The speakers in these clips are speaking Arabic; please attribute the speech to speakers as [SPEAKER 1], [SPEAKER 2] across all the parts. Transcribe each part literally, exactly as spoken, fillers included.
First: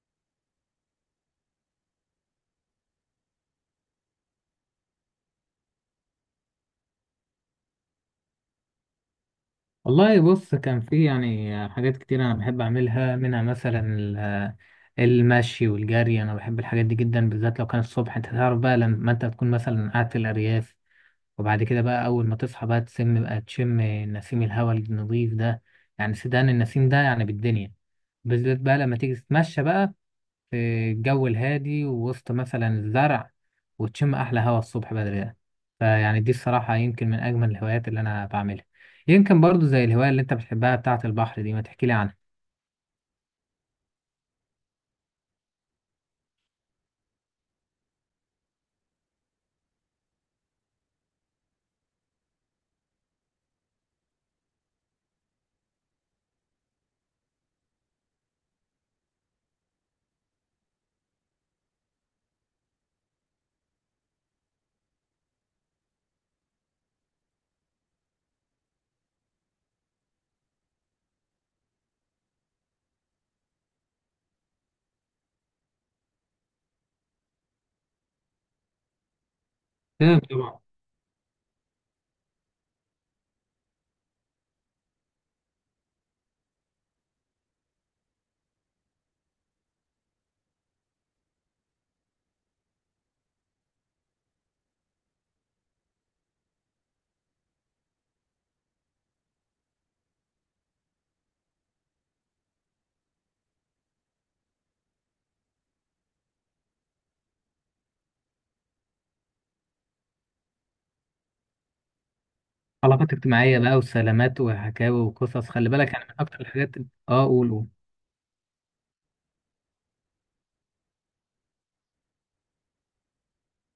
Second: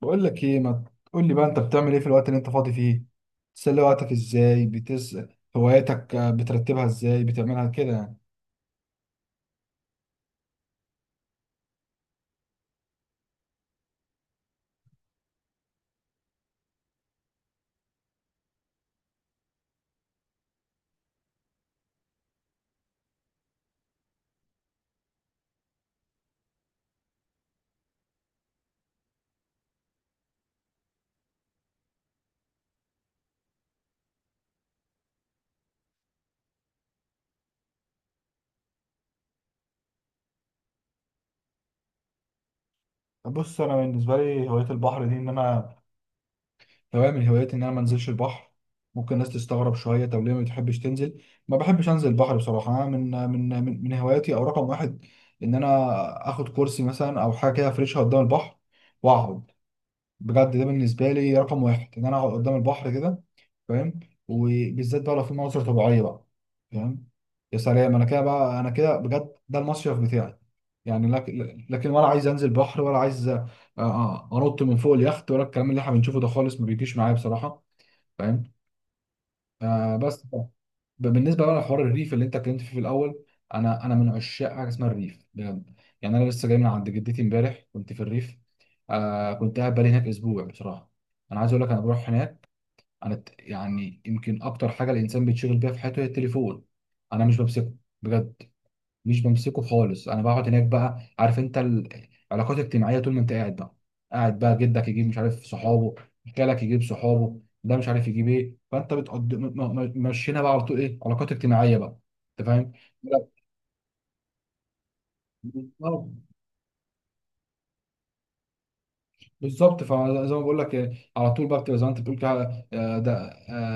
[SPEAKER 1] بقول لك ايه؟ ما تقول لي بقى، انت بتعمل ايه في الوقت اللي انت فاضي فيه؟ بتسلي وقتك ازاي؟ بتس هواياتك، آه، بترتبها ازاي؟ بتعملها كده يعني.
[SPEAKER 2] والله بص كان في يعني حاجات كتير انا بحب اعملها منها مثلا ال- المشي والجري. انا بحب الحاجات دي جدا، بالذات لو كان الصبح. انت تعرف بقى لما انت تكون مثلا قاعد في الارياف وبعد كده بقى اول ما تصحى بقى تسم بقى تشم نسيم الهواء النظيف ده، يعني سدان النسيم ده يعني بالدنيا، بالذات بقى لما تيجي تتمشى بقى في الجو الهادي ووسط مثلا الزرع وتشم أحلى هوا الصبح بدري ده. فيعني دي الصراحة يمكن من أجمل الهوايات اللي أنا بعملها. يمكن برضو زي الهواية اللي أنت بتحبها بتاعة البحر دي، ما تحكيلي عنها.
[SPEAKER 1] بص، انا بالنسبه لي هوايه البحر دي، ان انا هوايه من هواياتي ان انا ما انزلش البحر. ممكن الناس تستغرب شويه، طب ليه ما بتحبش تنزل؟ ما بحبش انزل البحر بصراحه. انا من آه، من آه، من من هواياتي او رقم واحد ان انا اخد كرسي مثلا او حاجه كده افرشها قدام البحر واقعد. بجد ده بالنسبه لي رقم واحد، ان انا اقعد قدام البحر كده. فاهم؟ وبالذات بقى لو في مناظر طبيعيه بقى. فاهم؟ يا سلام! انا كده بقى انا كده بجد، ده المصيف بتاعي يعني. لكن لكن ولا عايز انزل بحر، ولا عايز، آه، آه، انط من فوق اليخت، ولا الكلام اللي احنا بنشوفه ده خالص ما بيجيش معايا بصراحه. فاهم؟ آه
[SPEAKER 2] تمام
[SPEAKER 1] بس ب-
[SPEAKER 2] طبعا.
[SPEAKER 1] بالنسبه بقى لحوار الريف اللي انت اتكلمت فيه في الاول، انا انا من عشاق حاجه اسمها الريف بجد. يعني انا لسه جاي من عند جدتي، امبارح كنت في الريف. آه كنت قاعد بقالي هناك اسبوع بصراحه. انا عايز اقول لك، انا بروح هناك، انا الت- يعني يمكن اكتر حاجه الانسان بيتشغل بيها في حياته هي التليفون. انا مش بمسكه، بجد، مش بمسكه خالص. انا بقعد هناك بقى، عارف انت، العلاقات الاجتماعيه طول ما انت قاعد بقى. قاعد بقى جدك يجيب مش عارف صحابه، خالك يجيب صحابه، ده مش عارف يجيب ايه، فانت بتقضي م- م- م- مشينا بقى على طول، ايه، علاقات اجتماعيه بقى. انت
[SPEAKER 2] علاقات اجتماعية بقى وسلامات وحكاوي وقصص، خلي بالك، يعني من
[SPEAKER 1] فاهم؟
[SPEAKER 2] أكتر الحاجات. آه قول قول.
[SPEAKER 1] بالظبط. فزي ما بقول لك، آه، على طول بقى بتبقى زي ما انت بتقول كده. آه، ده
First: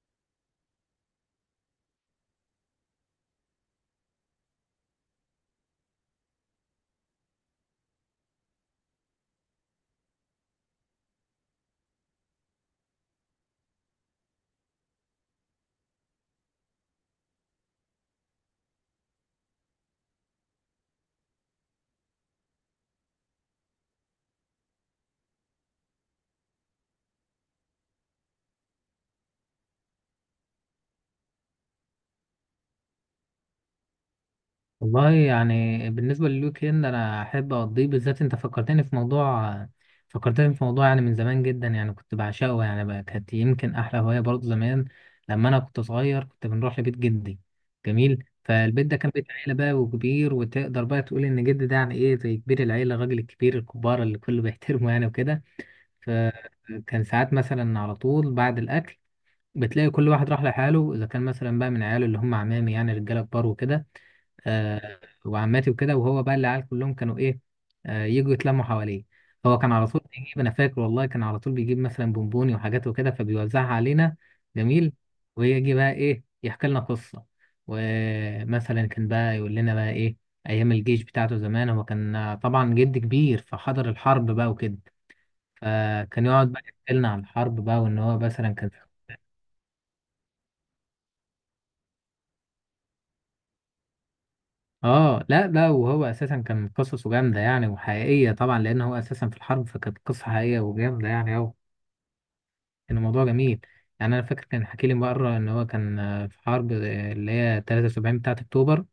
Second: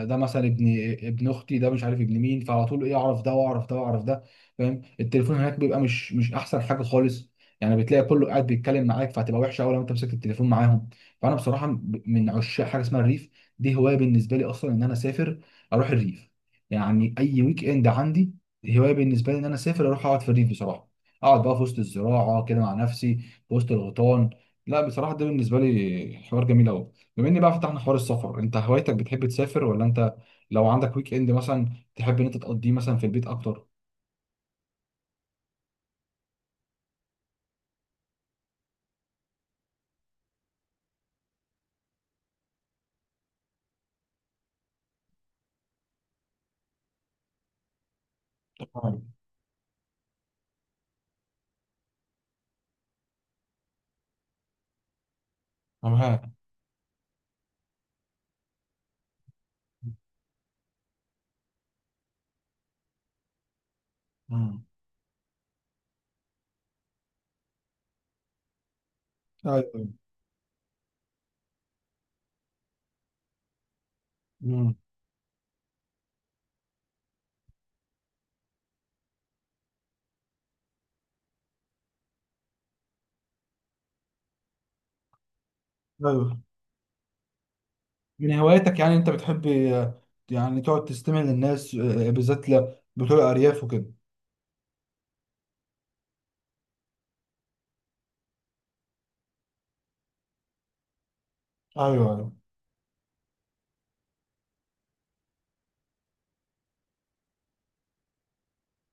[SPEAKER 1] آه، ده مثلا ابن ابن اختي، ده مش عارف ابن مين، فعلى طول ايه، اعرف ده واعرف ده واعرف ده. فاهم؟ التليفون هناك بيبقى مش مش احسن حاجه خالص. يعني بتلاقي كله قاعد بيتكلم معاك، فهتبقى وحشه قوي لو انت مسكت التليفون معاهم. فانا بصراحه ب- من عشاق حاجه اسمها الريف. دي هوايه بالنسبه لي اصلا، ان انا اسافر اروح الريف. يعني اي ويك اند عندي، هوايه بالنسبه لي ان انا اسافر اروح اقعد في الريف بصراحه. اقعد بقى في وسط الزراعه كده مع نفسي، في وسط الغيطان. لا بصراحة، ده بالنسبة لي حوار جميل أوي. بما إن بقى فتحنا حوار السفر، أنت هوايتك بتحب تسافر ولا أنت، لو عندك ويك إند مثلا، تحب إن أنت تقضيه مثلا في البيت أكتر؟
[SPEAKER 2] والله يعني بالنسبة للويك اند أنا أحب أقضيه. بالذات أنت فكرتني في موضوع، فكرتني في موضوع يعني من زمان جدا، يعني كنت بعشقه يعني بقى، كانت يمكن أحلى هواية برضه زمان لما أنا كنت صغير، كنت بنروح لبيت جدي. جميل. فالبيت ده
[SPEAKER 1] أيوة،
[SPEAKER 2] كان بيت عيلة بقى وكبير، وتقدر بقى تقول إن جدي ده يعني إيه زي كبير العيلة، الراجل الكبير الكبار اللي كله بيحترمه يعني وكده.
[SPEAKER 1] أنا معاك.
[SPEAKER 2] فكان ساعات مثلا على طول بعد الأكل بتلاقي كل واحد راح لحاله، إذا كان مثلا بقى من عياله اللي هم عمامي يعني رجالة كبار وكده،
[SPEAKER 1] مم.
[SPEAKER 2] آه، وعماتي وكده. وهو بقى العيال كلهم كانوا ايه، آه، يجوا يتلموا حواليه. هو كان على
[SPEAKER 1] أيوه.
[SPEAKER 2] طول بيجيب، انا فاكر والله كان على طول بيجيب مثلا بونبوني وحاجات وكده فبيوزعها علينا.
[SPEAKER 1] مم.
[SPEAKER 2] جميل. ويجي بقى ايه يحكي لنا قصة، ومثلا كان بقى يقول لنا بقى ايه ايام الجيش بتاعته زمان. هو كان طبعا جد كبير فحضر الحرب بقى وكده، فكان
[SPEAKER 1] أيوه.
[SPEAKER 2] يقعد بقى يحكي لنا عن الحرب بقى وان هو
[SPEAKER 1] من
[SPEAKER 2] مثلا كان.
[SPEAKER 1] هواياتك يعني، أنت بتحب، آه، يعني تقعد تستمع للناس، آه، بالذات ل- بتوع الأرياف وكده؟
[SPEAKER 2] اه لا ده وهو اساسا كان قصصه جامده يعني وحقيقيه طبعا لان هو اساسا في الحرب، فكانت قصه حقيقيه وجامده يعني، او
[SPEAKER 1] أيوه. أيوه.
[SPEAKER 2] كان الموضوع جميل يعني. انا فاكر كان حكي لي مره ان هو كان آه، في حرب آه، اللي هي ثلاثة وسبعين بتاعه اكتوبر،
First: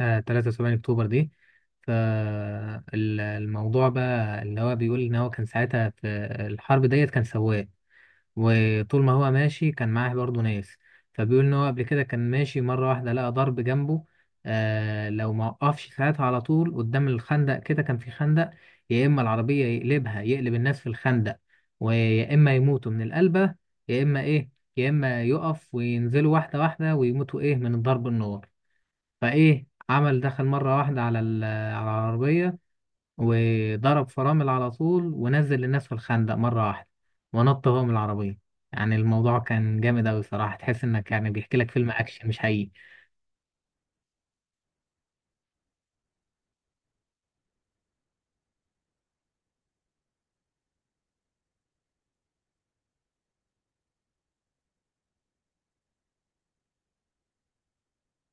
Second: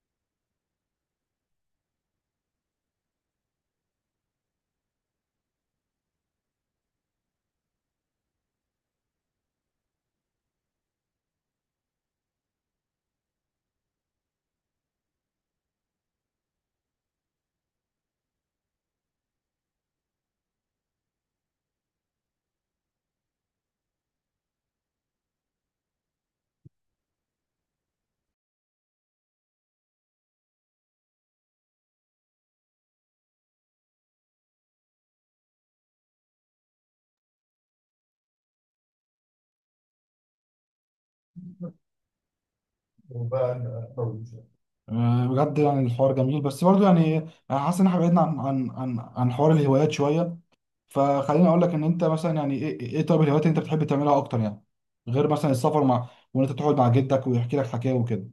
[SPEAKER 2] آه ثلاثة وسبعين اكتوبر دي. فالموضوع بقى اللي هو بيقول ان هو كان ساعتها في الحرب ديت كان سواق، وطول ما هو ماشي كان معاه برضه ناس. فبيقول ان هو قبل كده كان ماشي مره واحده لقى ضرب جنبه. آه لو ما وقفش ساعتها على طول قدام الخندق، كده كان في خندق، يا اما العربيه يقلبها يقلب الناس في الخندق ويا اما يموتوا من القلبه، يا اما ايه، يا اما يقف وينزلوا واحده واحده ويموتوا ايه من ضرب النار. فايه عمل دخل مره واحده على ال- على العربيه وضرب فرامل على طول ونزل الناس في الخندق مرة واحدة ونط هو من العربية. يعني الموضوع كان جامد أوي صراحة، تحس إنك يعني بيحكي لك فيلم أكشن مش حقيقي.
[SPEAKER 1] وبقى أطول. آه، بجد يعني الحوار جميل، بس برضه يعني أنا حاسس إن إحنا بعدنا عن عن عن عن حوار الهوايات شوية. فخليني اقول لك، ان انت مثلا يعني، ايه، ايه طيب الهوايات اللي انت بتحب تعملها اكتر يعني، غير مثلا السفر، مع وان انت تقعد مع جدك ويحكي لك حكايه وكده؟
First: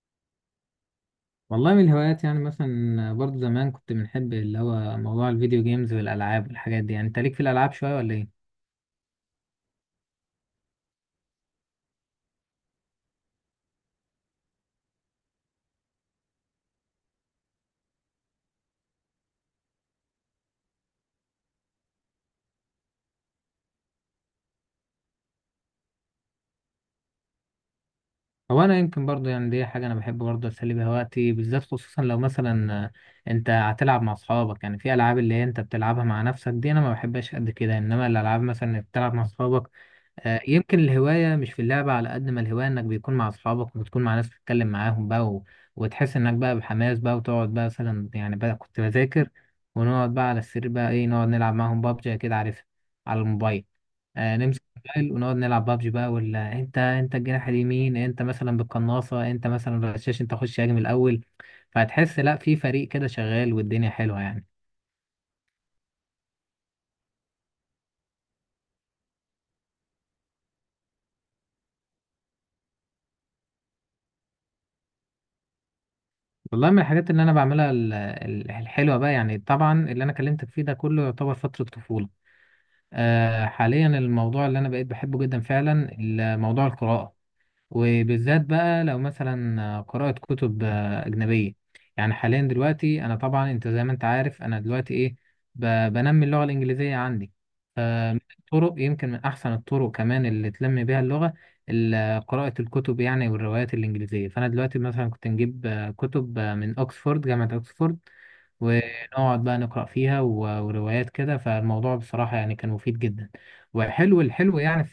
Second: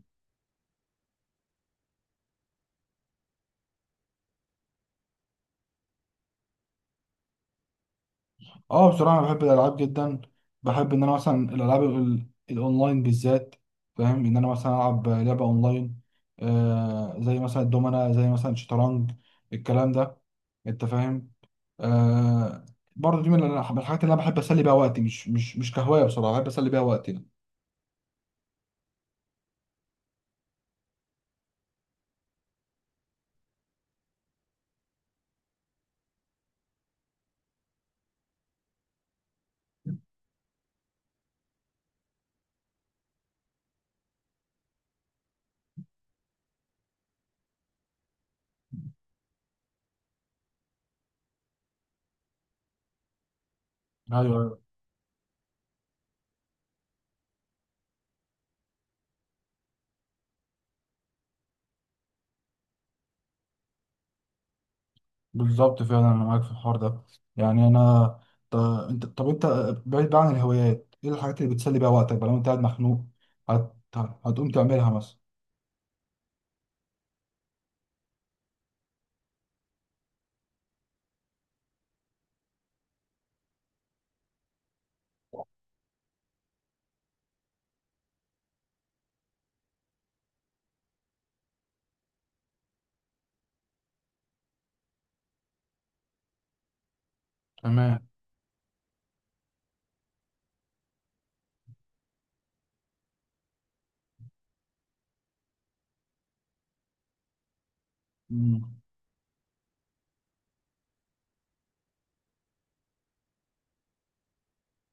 [SPEAKER 2] والله من الهوايات يعني مثلا برضو زمان كنت بنحب اللي هو موضوع الفيديو جيمز والألعاب والحاجات دي. يعني أنت ليك في الألعاب شوية ولا إيه؟
[SPEAKER 1] اه، بصراحه انا بحب الالعاب جدا. بحب ان انا مثلا الالعاب ال- الاونلاين بالذات. فاهم، ان انا مثلا العب لعبه اونلاين، آه، زي مثلا الدومنه، زي مثلا الشطرنج، الكلام ده. انت فاهم؟ آه. برضه دي من الح- من الحاجات اللي انا بحب اسلي بيها وقتي، مش مش مش كهوايه بصراحه، بحب اسلي بيها وقتي يعني.
[SPEAKER 2] هو انا يمكن برضو يعني دي حاجه انا بحب برضو اسلي بيها وقتي، بالذات خصوصا لو مثلا آه، انت هتلعب مع اصحابك. يعني في العاب اللي هي انت بتلعبها مع نفسك دي انا ما بحبهاش قد كده، انما الالعاب مثلا اللي بتلعب مع اصحابك، آه، يمكن الهوايه مش في اللعبه على قد ما الهوايه انك بيكون مع اصحابك وبتكون مع ناس بتتكلم معاهم بقى، و... وتحس انك بقى بحماس بقى، وتقعد بقى مثلا يعني بقى كنت بذاكر، ونقعد بقى على السرير بقى ايه، نقعد نلعب معاهم بابجي كده، عارف، على الموبايل. آه،
[SPEAKER 1] ايوه،
[SPEAKER 2] نمسك الموبايل ونقعد نلعب بابجي بقى، ولا انت، انت الجناح اليمين، انت مثلا بالقناصة، انت مثلا بالرشاش، انت خش هاجم الاول. فهتحس لا في فريق كده شغال والدنيا حلوة يعني.
[SPEAKER 1] بالظبط، فعلا انا معاك في الحوار ده. يعني انا، ط- انت طب انت، بعيد بقى عن الهوايات، ايه الحاجات اللي بتسلي بيها وقتك بقى لو انت قاعد مخنوق؟ هت... هتقوم تعملها مثلا؟
[SPEAKER 2] والله من الحاجات اللي انا بعملها ال- ال- الحلوة بقى، يعني طبعا اللي انا كلمتك فيه ده كله يعتبر فترة طفولة. آه، حاليا الموضوع اللي انا بقيت بحبه جدا فعلا ال- موضوع القراءة، وبالذات بقى لو مثلا قراءة كتب آه، أجنبية. يعني حاليا دلوقتي أنا طبعا، أنت زي ما أنت عارف، أنا دلوقتي إيه، ب- بنمي اللغة الإنجليزية عندي.
[SPEAKER 1] تمام.
[SPEAKER 2] فمن الطرق يمكن من أحسن الطرق كمان اللي تنمي بيها اللغة ال- قراءة الكتب يعني والروايات الإنجليزية. فأنا دلوقتي مثلا كنت نجيب آه، كتب آه، من أكسفورد، جامعة أكسفورد،
[SPEAKER 1] مم.
[SPEAKER 2] ونقعد بقى نقرأ فيها و- وروايات كده. فالموضوع بصراحة يعني كان مفيد جدا، وحلو الحلو يعني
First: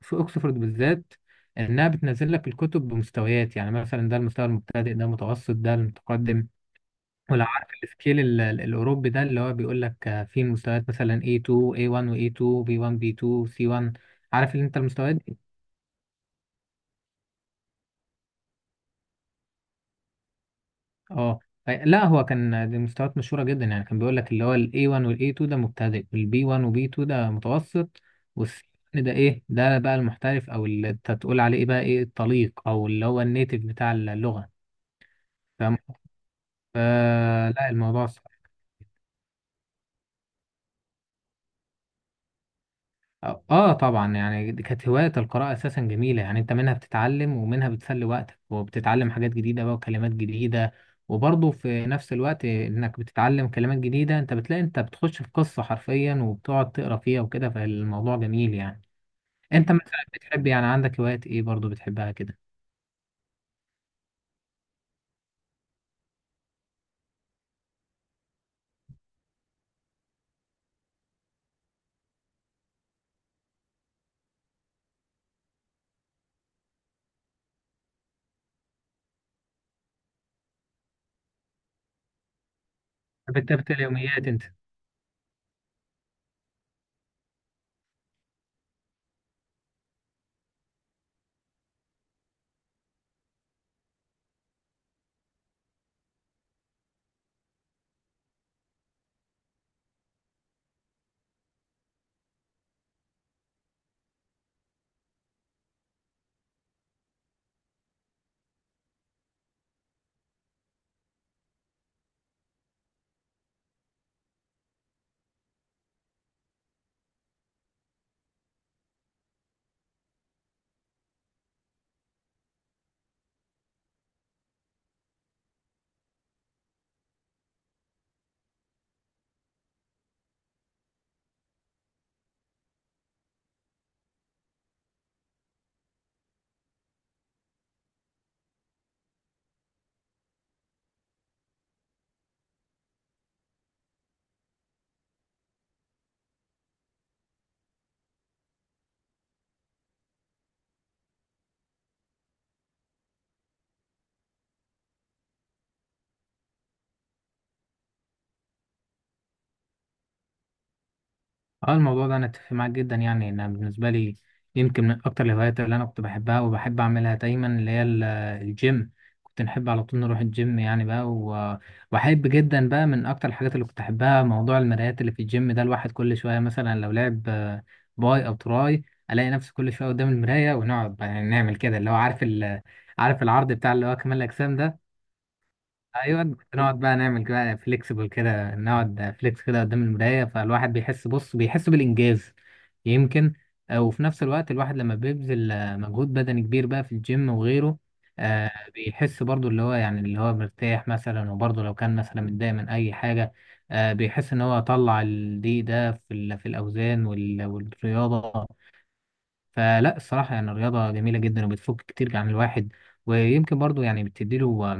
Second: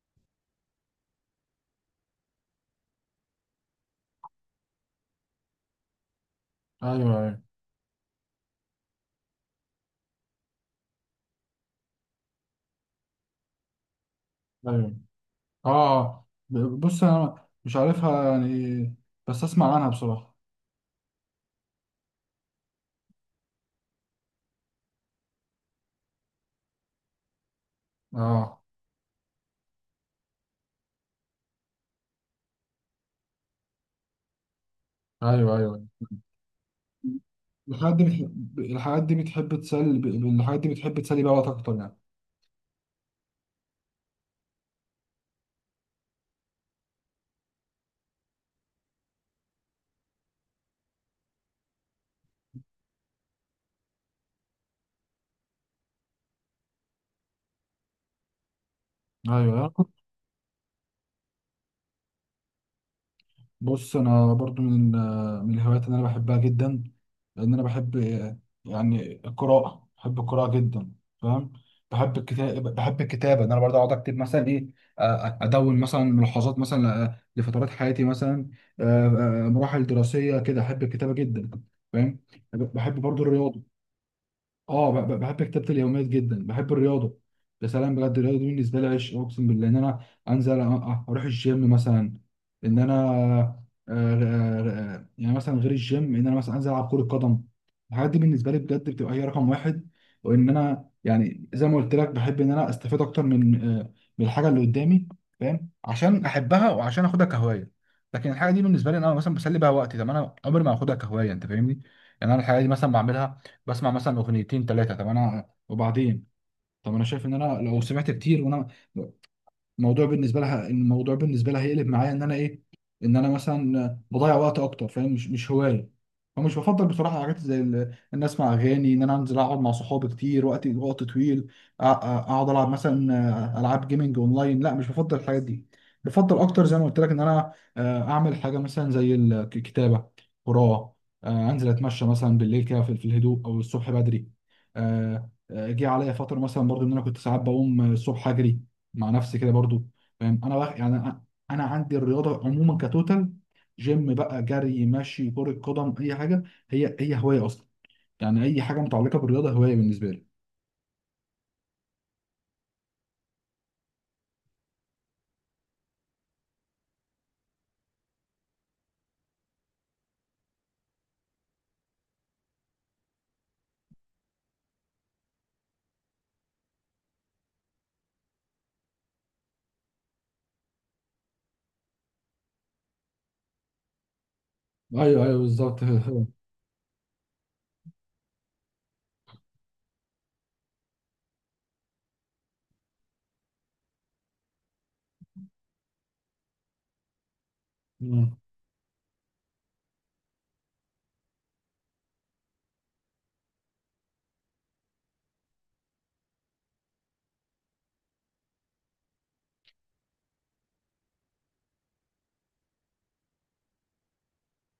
[SPEAKER 2] في اوكسفورد بالذات، انها بتنزل لك الكتب بمستويات. يعني مثلا ده المستوى المبتدئ، ده المتوسط، ده المتقدم.
[SPEAKER 1] ايوه. ايوه.
[SPEAKER 2] ولو عارف السكيل ال- ال- الاوروبي ده، اللي هو بيقول لك آه، في مستويات مثلا إيه تو إيه وان و إيه تو بي وان B two سي وان. عارف اللي انت
[SPEAKER 1] ايوه.
[SPEAKER 2] المستويات دي؟
[SPEAKER 1] اه، ب- بص انا مش عارفها يعني، بس اسمع عنها بصراحه.
[SPEAKER 2] اه ف- لا هو كان دي مستويات مشهوره جدا يعني، كان بيقول لك اللي هو ال إيه وان وال إيه تو ده مبتدئ، وال B one و بي تو ده متوسط، وال
[SPEAKER 1] اه.
[SPEAKER 2] سي وان ده ايه ده بقى المحترف، او اللي انت تقول عليه ايه بقى ايه الطليق، او اللي هو النيتيف بتاع اللغه.
[SPEAKER 1] ايوه. ايوه.
[SPEAKER 2] فلا
[SPEAKER 1] الحاجات دي
[SPEAKER 2] الموضوع صح.
[SPEAKER 1] بتحب الحاجات دي بتحب تسلي ب- الحاجات دي بتحب تسلي بيها وقتك اكتر يعني؟
[SPEAKER 2] اه آه طبعا يعني دي كانت هواية القراءة اساسا جميلة، يعني انت منها بتتعلم ومنها بتسلي وقتك وبتتعلم حاجات جديدة بقى وكلمات جديدة. وبرضه في نفس الوقت انك بتتعلم كلمات جديدة، انت بتلاقي انت بتخش في قصة حرفيا وبتقعد تقرا فيها وكده، فالموضوع جميل يعني. انت
[SPEAKER 1] ايوه.
[SPEAKER 2] مثلا بتحب يعني عندك هوايات ايه برضه بتحبها كده؟
[SPEAKER 1] بص انا برضو من من الهوايات اللي انا بحبها جدا، لان انا بحب يعني القراءه، بحب القراءه جدا. فاهم؟ بحب الكتاب بحب الكتابه، ان انا برضو اقعد اكتب مثلا، ايه، آه، ادون مثلا ملاحظات، مثلا، آه، لفترات حياتي مثلا، آه، آه، مراحل دراسيه كده. احب الكتابه جدا. فاهم؟ بحب برضو الرياضه.
[SPEAKER 2] بتكتب اليوميات انت؟
[SPEAKER 1] اه، ب- ب- بحب كتابة اليوميات جدا، بحب الرياضة. يا سلام! بجد الرياضة دي بالنسبة لي عشق، اقسم بالله. ان انا انزل، أ- أ- اروح الجيم مثلا، ان انا، آه، آه، آه، يعني مثلا غير الجيم، ان انا مثلا انزل العب كرة قدم، الحاجات دي بالنسبة لي بجد بتبقى هي رقم واحد. وان انا، يعني زي ما قلت لك، بحب ان انا استفيد اكتر من آه، من الحاجة اللي قدامي. فاهم؟ عشان احبها وعشان اخدها كهواية. لكن الحاجة دي بالنسبة لي إن انا مثلا بسلي بيها وقتي، طب انا عمري ما هاخدها كهواية. انت فاهمني؟ يعني انا الحاجة دي مثلا بعملها، بسمع مثلا اغنيتين ثلاثه، طب انا وبعدين؟ طب انا شايف ان انا، لو سمعت كتير وانا، الموضوع بالنسبه لها الموضوع بالنسبه لها هيقلب معايا، ان انا ايه، ان انا مثلا بضيع وقت اكتر. فاهم؟ مش مش هوايه. فمش بفضل بصراحه حاجات زي ال- ان اسمع اغاني، ان انا انزل اقعد مع صحابي كتير وقت وقت طويل، أ- أ- اقعد العب مثلا العاب جيمنج اونلاين، لا مش بفضل الحاجات دي. بفضل اكتر، زي ما قلت لك، ان انا، آه، اعمل حاجه مثلا زي الكتابه، قراءه، آه، انزل اتمشى مثلا بالليل كده، في في الهدوء، او الصبح بدري. آه، آه، جه عليا فتره مثلا برضو ان انا كنت ساعات بقوم الصبح اجري مع نفسي كده برضو. فاهم؟ انا بقى يعني انا، أنا عندي الرياضه عموما كتوتال، جيم بقى، جري، مشي، كره قدم، اي حاجه، هي هي هوايه اصلا. يعني اي حاجه متعلقه بالرياضه هوايه بالنسبه لي.
[SPEAKER 2] اه الموضوع ده انا اتفق معاك جدا يعني. انا بالنسبه لي يمكن من اكتر الهوايات اللي انا كنت بحبها وبحب اعملها دايما اللي هي ال- الجيم. كنت نحب على طول نروح الجيم يعني بقى، و- واحب جدا بقى من اكتر الحاجات اللي كنت احبها موضوع المرايات اللي في الجيم ده. الواحد كل شويه مثلا لو لعب آه، باي او تراي الاقي نفسي كل شويه قدام المرايه، ونقعد بقى يعني نعمل كده، اللي هو عارف ال- آه، عارف العرض بتاع اللي هو كمال الاجسام ده.
[SPEAKER 1] ايوه، ايوه، بالظبط
[SPEAKER 2] ايوه كنت نقعد بقى نعمل كده فليكسبل كده، نقعد فليكس كده قدام المرايه، فالواحد بيحس، بص بيحس بالانجاز يمكن. آه، وفي نفس الوقت الواحد لما بيبذل آه، مجهود بدني كبير بقى في الجيم وغيره،
[SPEAKER 1] أمم.
[SPEAKER 2] آه، بيحس برضو اللي هو يعني اللي هو مرتاح مثلا. وبرضو لو كان مثلا متضايق من اي حاجه، آه، بيحس ان هو طلع الضيق ده في ال- في الاوزان وال- والرياضه. فلا الصراحه يعني الرياضه جميله جدا وبتفك كتير عن الواحد، ويمكن برضو يعني بتديله،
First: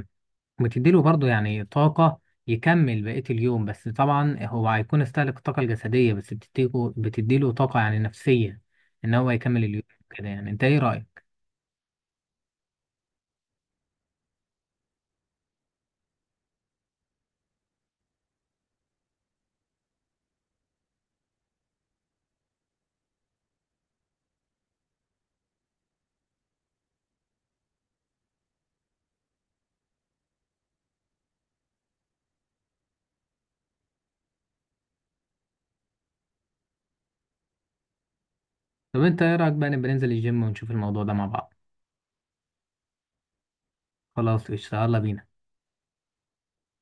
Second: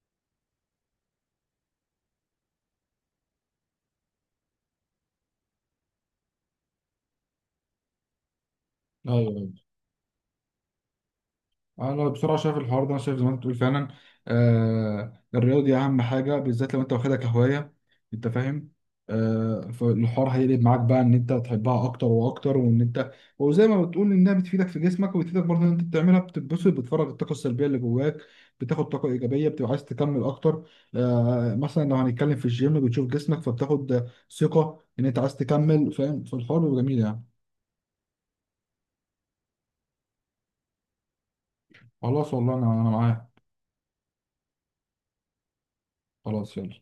[SPEAKER 2] وتديله برضه يعني طاقة يكمل بقية اليوم. بس طبعا هو هيكون استهلك الطاقة الجسدية، بس بتديله بتديله طاقة يعني نفسية إن
[SPEAKER 1] ايوه.
[SPEAKER 2] هو
[SPEAKER 1] أيوة.
[SPEAKER 2] يكمل اليوم كده يعني. أنت إيه رأيك؟
[SPEAKER 1] انا بصراحه شايف الحوار ده، انا شايف زي ما انت بتقول فعلا. آه، الرياضه دي اهم حاجه، بالذات لو انت واخدها كهوايه. انت فاهم؟ آه، فالحوار هيقلب معاك بقى ان انت تحبها اكتر واكتر. وان انت، وزي ما بتقول، انها بتفيدك في جسمك، وبتفيدك برضه ان انت بتعملها بتتبسط، بتفرغ الطاقه السلبيه اللي جواك، بتاخد طاقه ايجابيه، بتبقى عايز تكمل اكتر. آه، مثلا لو هنتكلم في الجيم بتشوف جسمك، فبتاخد ثقه ان انت عايز تكمل. فاهم؟ فالحوار بيبقى جميل يعني.
[SPEAKER 2] طب أنت إيه رأيك بقى نبقى ننزل الجيم ونشوف الموضوع ده مع بعض؟
[SPEAKER 1] خلاص والله، انا، انا معاك.
[SPEAKER 2] خلاص قشطة، يلا بينا.
[SPEAKER 1] خلاص، يلا.